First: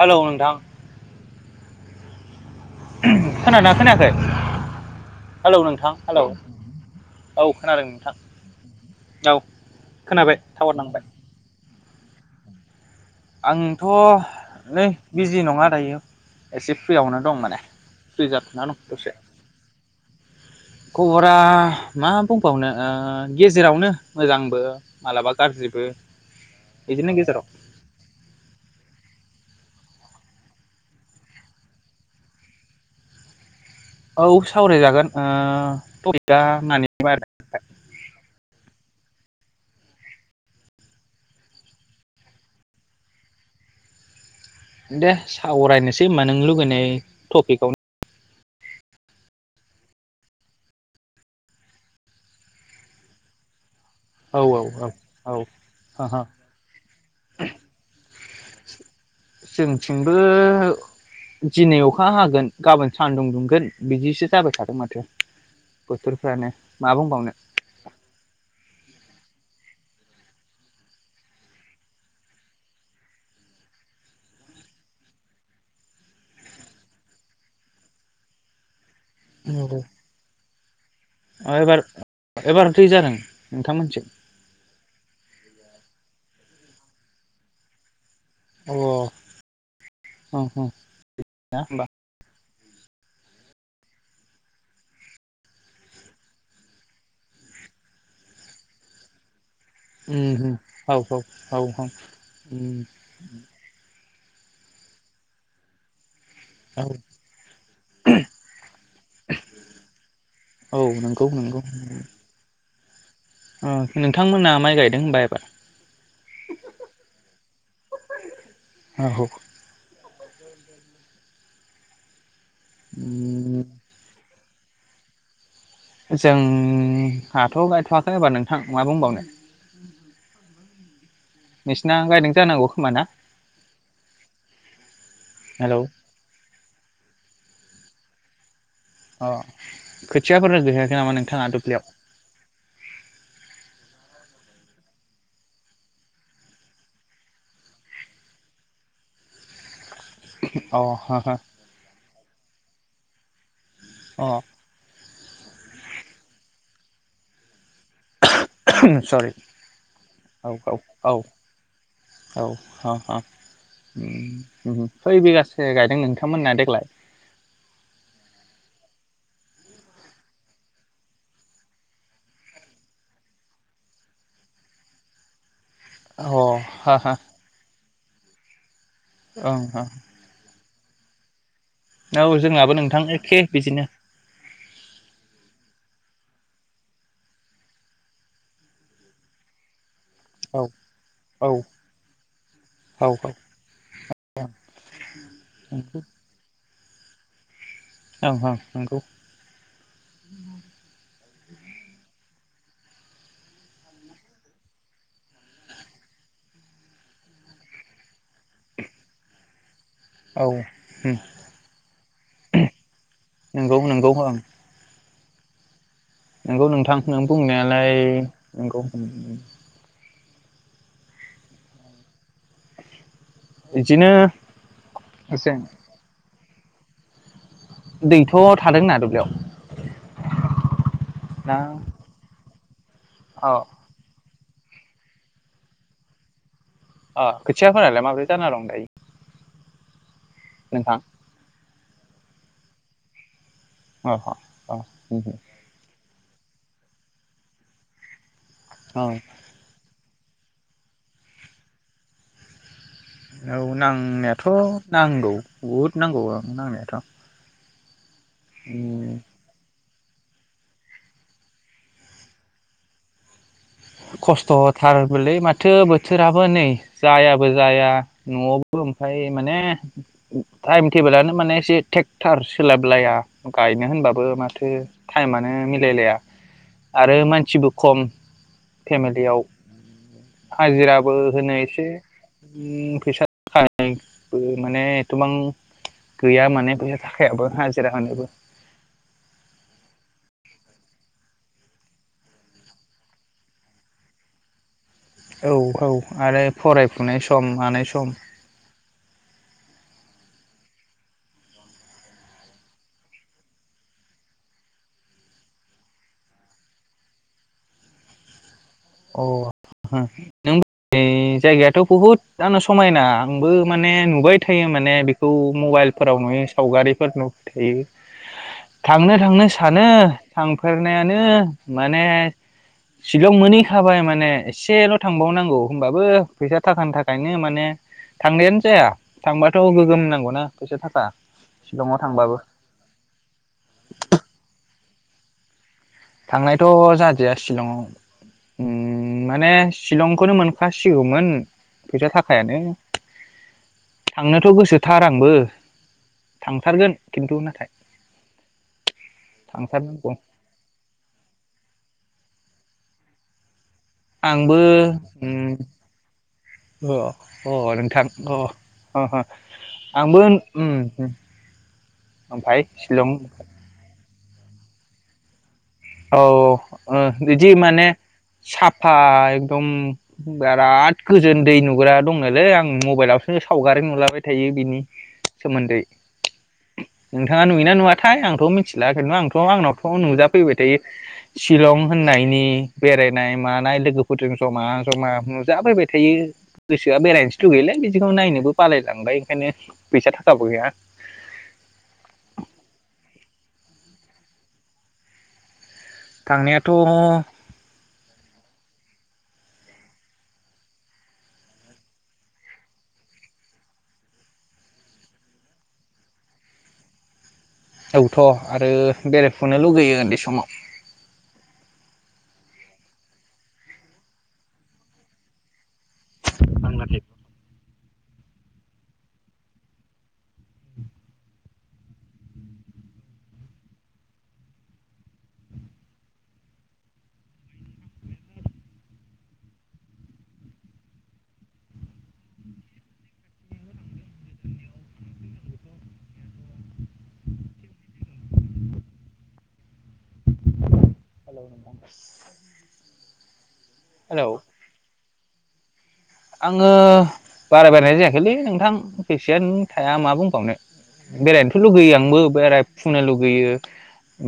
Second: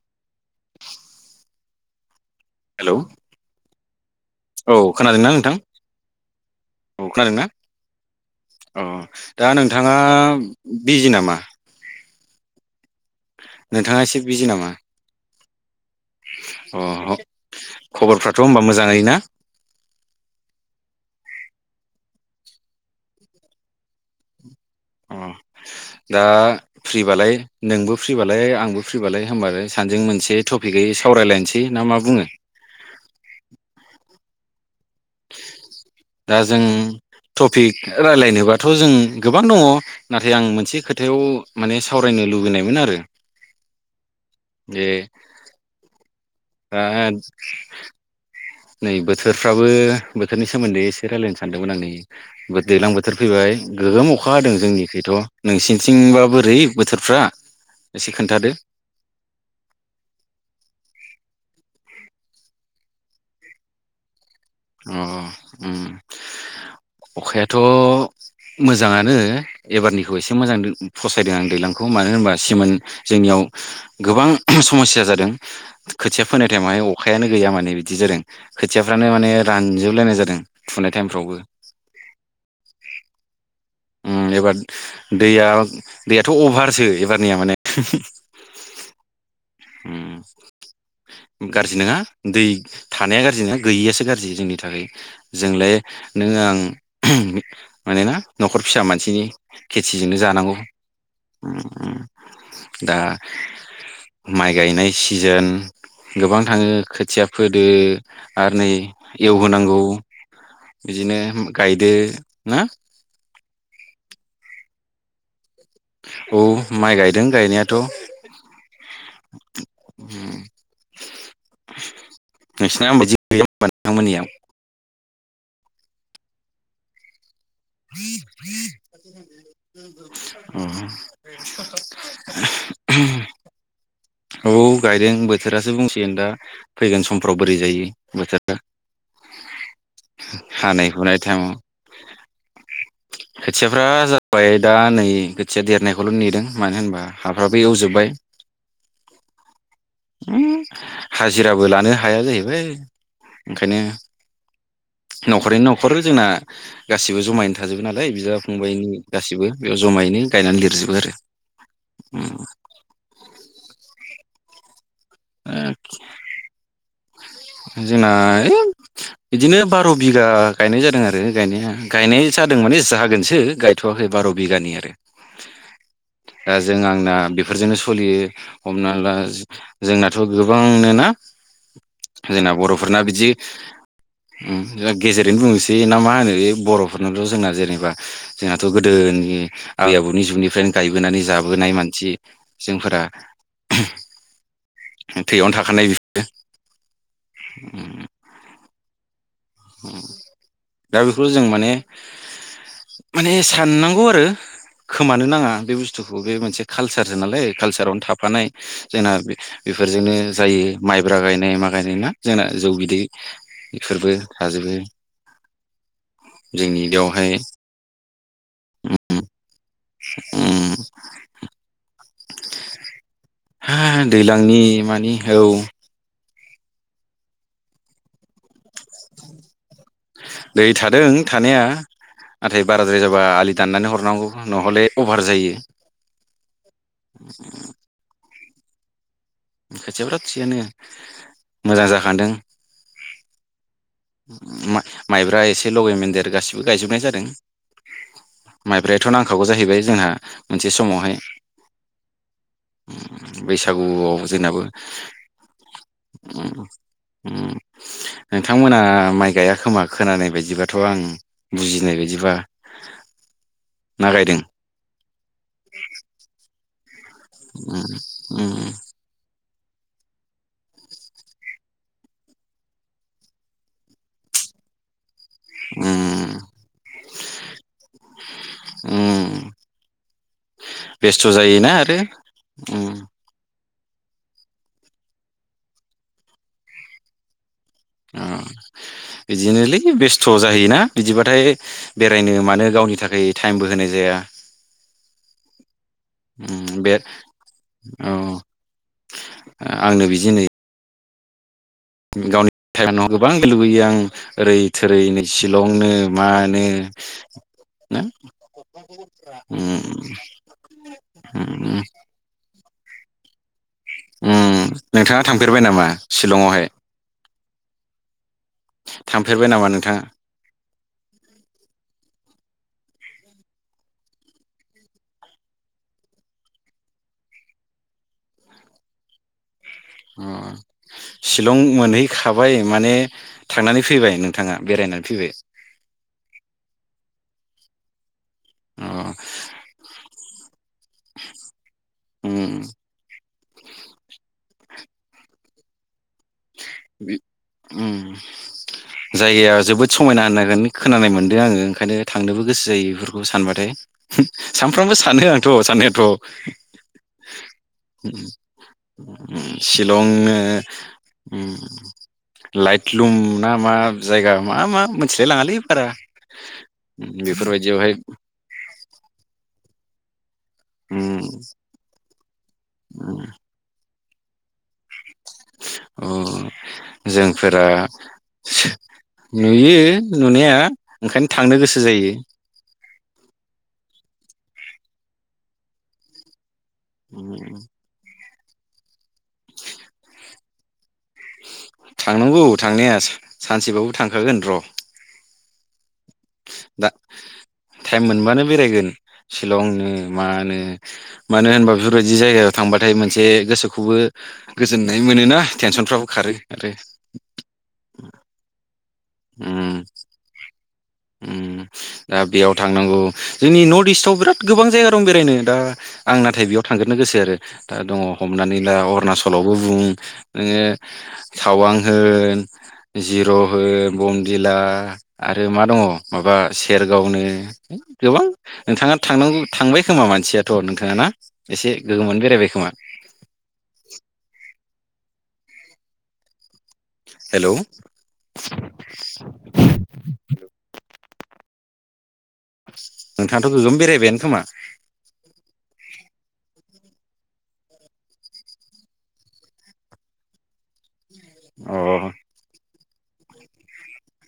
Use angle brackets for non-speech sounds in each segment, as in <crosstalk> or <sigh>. Hello नोंथां। Hello खोनादोंना खोनायाखै औ खोनादोंना नोंथां, हेलौ हेलौ औ खोनादोंना, खोनादों नोंथां औ औ दा नोंथाङा खोनाबाय टावार नांबाय बिजि नामा? आंथ' नोंथाङा एसे बिजि नामा नै बिजि नङा दायो एसे अ फ्रियावनो दं माने फ्रि खबरफ्राथ' होमबा जाथ'ना दं मोजाङै दसे। ना खबरा मा बुंबावनो गेजेरावनो मोजांबो अ मालाबा गाज्रिबो दा बिदिनो फ्रिबालाय गेजेराव नोंबो? फ्रिबालाय आंबो फ्रिबालाय होनबालाय सानैजों मोनसे टपिकै सावरायलायनोसै ना मा बुङो? औ सावराय जाग गोन ओ दा टपिका जों <unintelligible> थ' जों गोबां दङ नाथाय आं मोनसे खोथायाव माने सावरायनो लुबैनायमोन आरो। जे दे सावरायनोसै ओमबा नों लुुबैनाय दा टपिकआव नै बोथोरफ्राबो बोथोरनि सोमोन्दै एसे रायज्लायनो सानदोंमोन आं नै दैज्लां बोथोर फैबाय। गोगोम अखा औ हदों औ जोंनिखैथ' औ नोंसिनिथिंबा औ बोरै बोथोरफ्रा एसे खोन्थादो जोंथिंबो दिनै अखा हागोन गाबोन सानदुं दुंगोन बिदिसो जाबाय थादों अ माथो उम्म बोथोरफ्रानो मा बुंबावनो अखायाथ' मोजाङानो एबारनि एसे मोजां फसायदों आं दैलांखौ मानो होनबा सेमोन जोंनियाव गोबां समस्या जादों खोथिया फोनाय टाइमावहाय अखायानो गैया माने बिदि जादों खोथियाफ्रानो म रानजोबलायनाय जादों। अ एबार एबार दै जादों? खथाम मोनसै उम एबार दैया दैयाथ' अभारसो एबारनिया माने औ औ उम्म ना गाज्रि होमबा नङा दै थानाया गाज्रि ना गैयियासो गाज्रि जोंनि थाखाय जोंलाय नों आं मानोना न'खर फिसा मानसिनि खेथिजोंनो उम जानांगौ औ औ औ उम उम्म दा माइ गायनाय सिजोन गोबां थाङो औ खोथिया फोदो आरो नै एवहोनांगौ औ बिदिनो नंगौ नंगौ गायदो ना उम्म नोंथांमोना माइ गायदों होनबा एबार? औ माइ गायदों गायनायाथ'। औ उम्म नोंसिना आंबो जि मोननि उम आ नोंथांमोननिआव। जों आंहाथ' गायथ'वाखै एबा नोंथां मा बुंबावनो। नोंसिना गायदों जानांगौ खोमाना। औ गायदों बोथोरासो बुंसिगोन दा फैगोन समफ्राव बोरै जायो। बोथोरा। औ। खोथियाफोर <unintelligible> नामा हुनाय नोंथाङा टाइमाव दुब्लियाव। खोथियाफ्रा जाबाय दा नै खोथिया देरनायखौल' नेदों मानो होनबा हाफ्राबो एवजोब्बाय। उम अ हो हाजिराबो लानो हाया जाहैबाय। बै। ओंखायनो। हो अ न'खरैनो न'खर जोंना गासिबो जमायनो थाजोबो नालाय बिदा फंबायनि सरि गासिबो बेयाव जमायैनो औ गायनानै देरजोबो औ आरो उम। औ उम। खै बिगासो गायदों नोंथांमोनना देग्लाय? जोंना ए बिदिनो बार' बिगा गायनाय जादों आरो गायनाया गायनाय जादों माने जागोनसो गायथ'वाखै बार' बिगानि आरो। अ दा जों हा हा आंना बेफोरजोंनो सु सलियो। हमना ला ओं जोंनाथ' गोबां। आंनोना? औ जोंना जोंनाबो बर'फोरना नोंथां बिदि एखे बिदिनो उम गेजेरैनो बुंनोसै ना मा होनो। बे बर'फोरनोथ' जोंना जेनेबा जोंहाथ' गोदोनि। आबै आबौनि औ जुगनिफ्रायनो गायबोनानै औ जाबोनाय मानसि जोंफोरा औ थैयावनो ओं थाखानाय बि उम। ओं ओं नंगौ। उम दा बेखौ जों माने। माने साननांगौ आरो खोमानो नाङा बे बुस्थुखौ बे मोनसे कालसारसो नालाय कालसारावनो थाफानाय जोंना बे बेफोरजोंनो औ जायो माइब्रा गायनाय मा गायनाय ना जोंना जौ बिदै नंगौ नंगौ बेफोरबो। ओं बे। नंगौ नोंथां नों बुंनायालाय। नंगौ <unintelligible> उम। हा बिदिनो दैलांनि मानि औ। जों दैथ' थादोंना दुब्लियाव? दै थादों ना थानाया नाथाय बारा द्राय जाबा अ आलि दाननानै हरनांगौ। नहले अभार जायो। अ खोथिया फोनायालाय माब्रै जाना दंथाय <unintelligible> थिगानो मोजां जाखांदों अ अ मा-माइब्रा एसे लगैमोनदेर गासिबो गायजोबनाय जादों। अ माइब्रायाथ' नांखागौ जाहैबाय जोंहा मोनसे समावहाय औ बैसागुआव जोंनाबो नांनायाथ' नांगौ बहुद नांगौ उम नांनायाथ' थांमोना माइ गाइया खोमा खोनानाय बायदिबाथ' आं बुजिनाय बायदिबा ना गायदों खस्थ'थारबोलै माथो बोथोराबो नै जायाबो जाया न'आवबो ओमफ्राय माने टाइम टेबोलानो माने एसे ट्रेक्टार सोलाबलाया गायनो होनबाबो माथो टाइमानो मिलायलाया आरो मानसिबो खम। फेमिलियाव हाजिराबो बेस्थ' होनो जायोना एसे आरो उम फैसा बो माने एथबां गैया माने फैसा थाखायाबो होनोबो ओ बिदिनोलै बेस थ' जायोना? बिदिबाथाय बेरायनो मानो गावनि थाखाय टाइमबो होनाय जाया। औ औ आरो उम बे फरायफुनाय सम मानाय सम ओ आंनो बिदि नै गावनि <unintelligible> गोबां लुबैयो आं ओरै थोरै नै सिलंनो मानो नो अ हो नों जायगायाथ' उम बहुद आंनो समायना आंबो माने नुबाय उम थायो माने नोंथाङा बेखौ थांफेरबाय नामा मबाइलफोराव नुयो शिलंआवहाय सावगारिफोर नु थै थांनो थांनो थांफेरबाय नामा सानो नोंथाङा थांफेरनायानो माने सिगां मोननि थाबाय माने एसेल' थांबावनांगौ होमबाबो फैसा थाखानि थाखायनो माने थांनायानो जाया थांबा अ सिलं शिलंआव थांबाबो मोनहैखाबाय माने थांनानै फैबाय नोंथाङा बेरायनानै फैबाय थांनायथ' जादिया सिलंआव। अ ओम माने सिलंखौनो मोनफासिगौमोन फैसा उम थाखायानो थांनोथ' गोसो सोथार आंबो। थांथारगोन बि खिन्थु नाथाय ओम जायगाया जोबोद थांथारनांगौ समायना होनायगोन खोनानाय मोन आङो ओंखायनो थांनोबो गोसो जायो बेफोरखौ सानबाथाय आंबो सानफ्रामबो सानो आंथ' उम साननायाथ' अ अ नोंथां उम अ अ उम आंबो शिलंनो उम ओमफाय उम लाइटलुम शिलं ना मा जायगा मा मा मोनथिलाय लाङालै बारा औ ओ उम, बिदि माने बेफोरबायदियावहाय साफा एकदम बिराद उम गोजोन दै नुग्रा दंनोलै आं उम, मबाइलावसो सावगारि नुलाबाय थायो बिनि सोमोन्दै अ नोंथाङा जोंफोरा नुयोना नुवाथाय आंथ' मिथिला खिन्थु आंथ' नुयो आंनावथ' नुजाफैबाय नुनाया थायो। ओंखायनो थांनो शिलं गोसो जायो होननायनि बेराय नाय मानाय लोगोफोरजों जमा जमा नुजाफैबाय थायो। गोसोआ उम, बेरायनोसो लुगैयोलै बिदिखौनो नायनो बो बालायलांबाय ओंखायनो फैसा थाखाबो गैया। <unintelligible> थांनांगौ थांनाया सानसेबाबो थांखागोन र' थांनायाथ' दा टाइम मोनबानो बेरायगोन शिलंनो मानो मानो होनबा बेफोरबायदि जायगायाव थांबाथाय मोनसे गोसोखौबो गोजोननाय मोनोना टेनसनफ्राबो खारो आरो औथ' आरो बेरायफुनो उम लुगैयो उन्दै समाव उम दा बेयाव थांनांगौ जोंनि नर्थ इस्टआव बिराद गोबां जायगा दं बेरायनो दा आं नाथाय बेयाव थांग्रोननो गोसो आरो दा दङ हमनानै ला अरुणाचलावबो बुं नोङो टावां होन जिर' होन बमदिला आरो मा दङ माबा सेरगावनो गोबां नोंथाङा थांनांगौ थांबाय खोमा मानसियाथ' नोंथाङाना एसे गोगोमानो बेरायबाय खोमा हेलौ हेलौ नोंथा नोंथां गोगोम बेरायबायानो खोमा। आङो बारा बेरायनाय जायाखैलै नोंथां फैसायानो थाया मा बुंबावनो बेरायनोथ' लुगैयो आंबो बेराय फुंनो लुगैयो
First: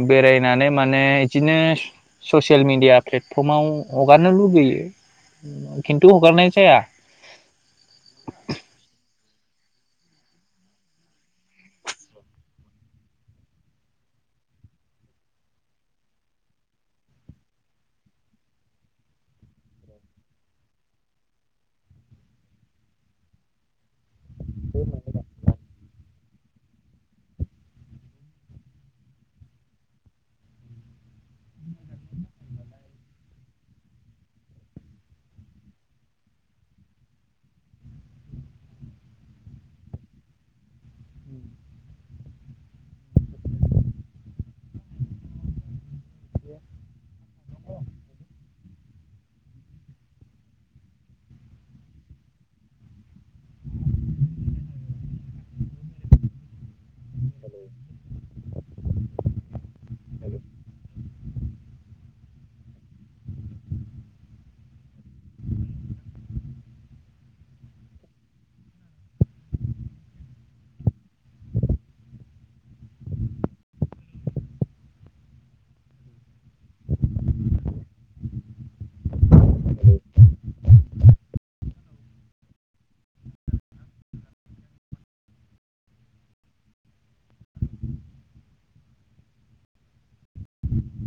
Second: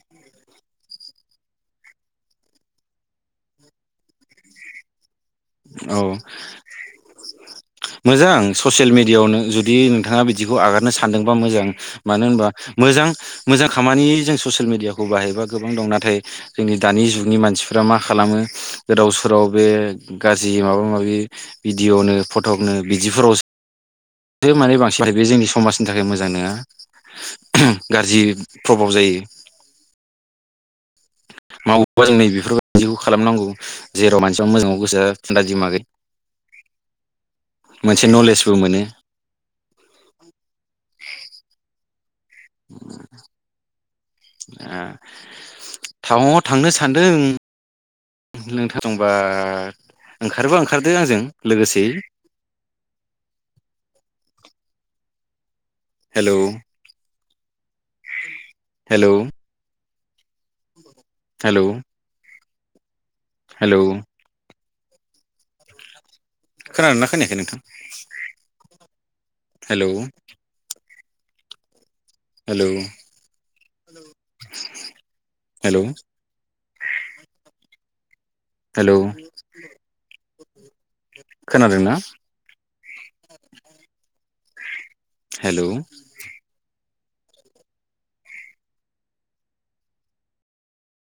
बेरायनानै माने इदिनो ससियेल मिडिया प्लेटफर्माव हगारनो लुगैयो। औ खिन्थु हगारनाय जाया मोजां ससियेल मिडि बेयावनो जुदि नोंथाङा बिदिखौ आगारनो सानदोंबा मोजां। मानो होनबा मोजां मोजां खामानि जों ससियेल मेडियाखौ बाहायबा गोबां दं नाथाय जोंनि दानि जुगनि मानसिफ्रा मा खालामो गोदाव सोराव बे गाज्रि माबा माबि भिडिअ'नो फटकनो बिदिफोरावसो बे माने बांसिन बाहायो बे जोंनि समाज नि थाखाय मोजां नङा गाज्रि प्रभाव जायो। मावोबा जों नै बेफोरबायदिखौ खालामनांगौ जेराव मानसिफ्रा मोजाङाव गोसोआ थान्दा दिमागै मोनसे नलेजबो मोनो। <inaudible> ओ टावांआव थांनो सान्दों। नोंथां दंबा ओंखारोबा ओंखारदो आंजों लोगोसेयै <inaudible> हेलौ हेलौ हेलौ हेलौ खोनादोंना खोनायाखै नोंथां? हेलौ हेलौ हेलौ हेलौ खोनादोंना? हेलौ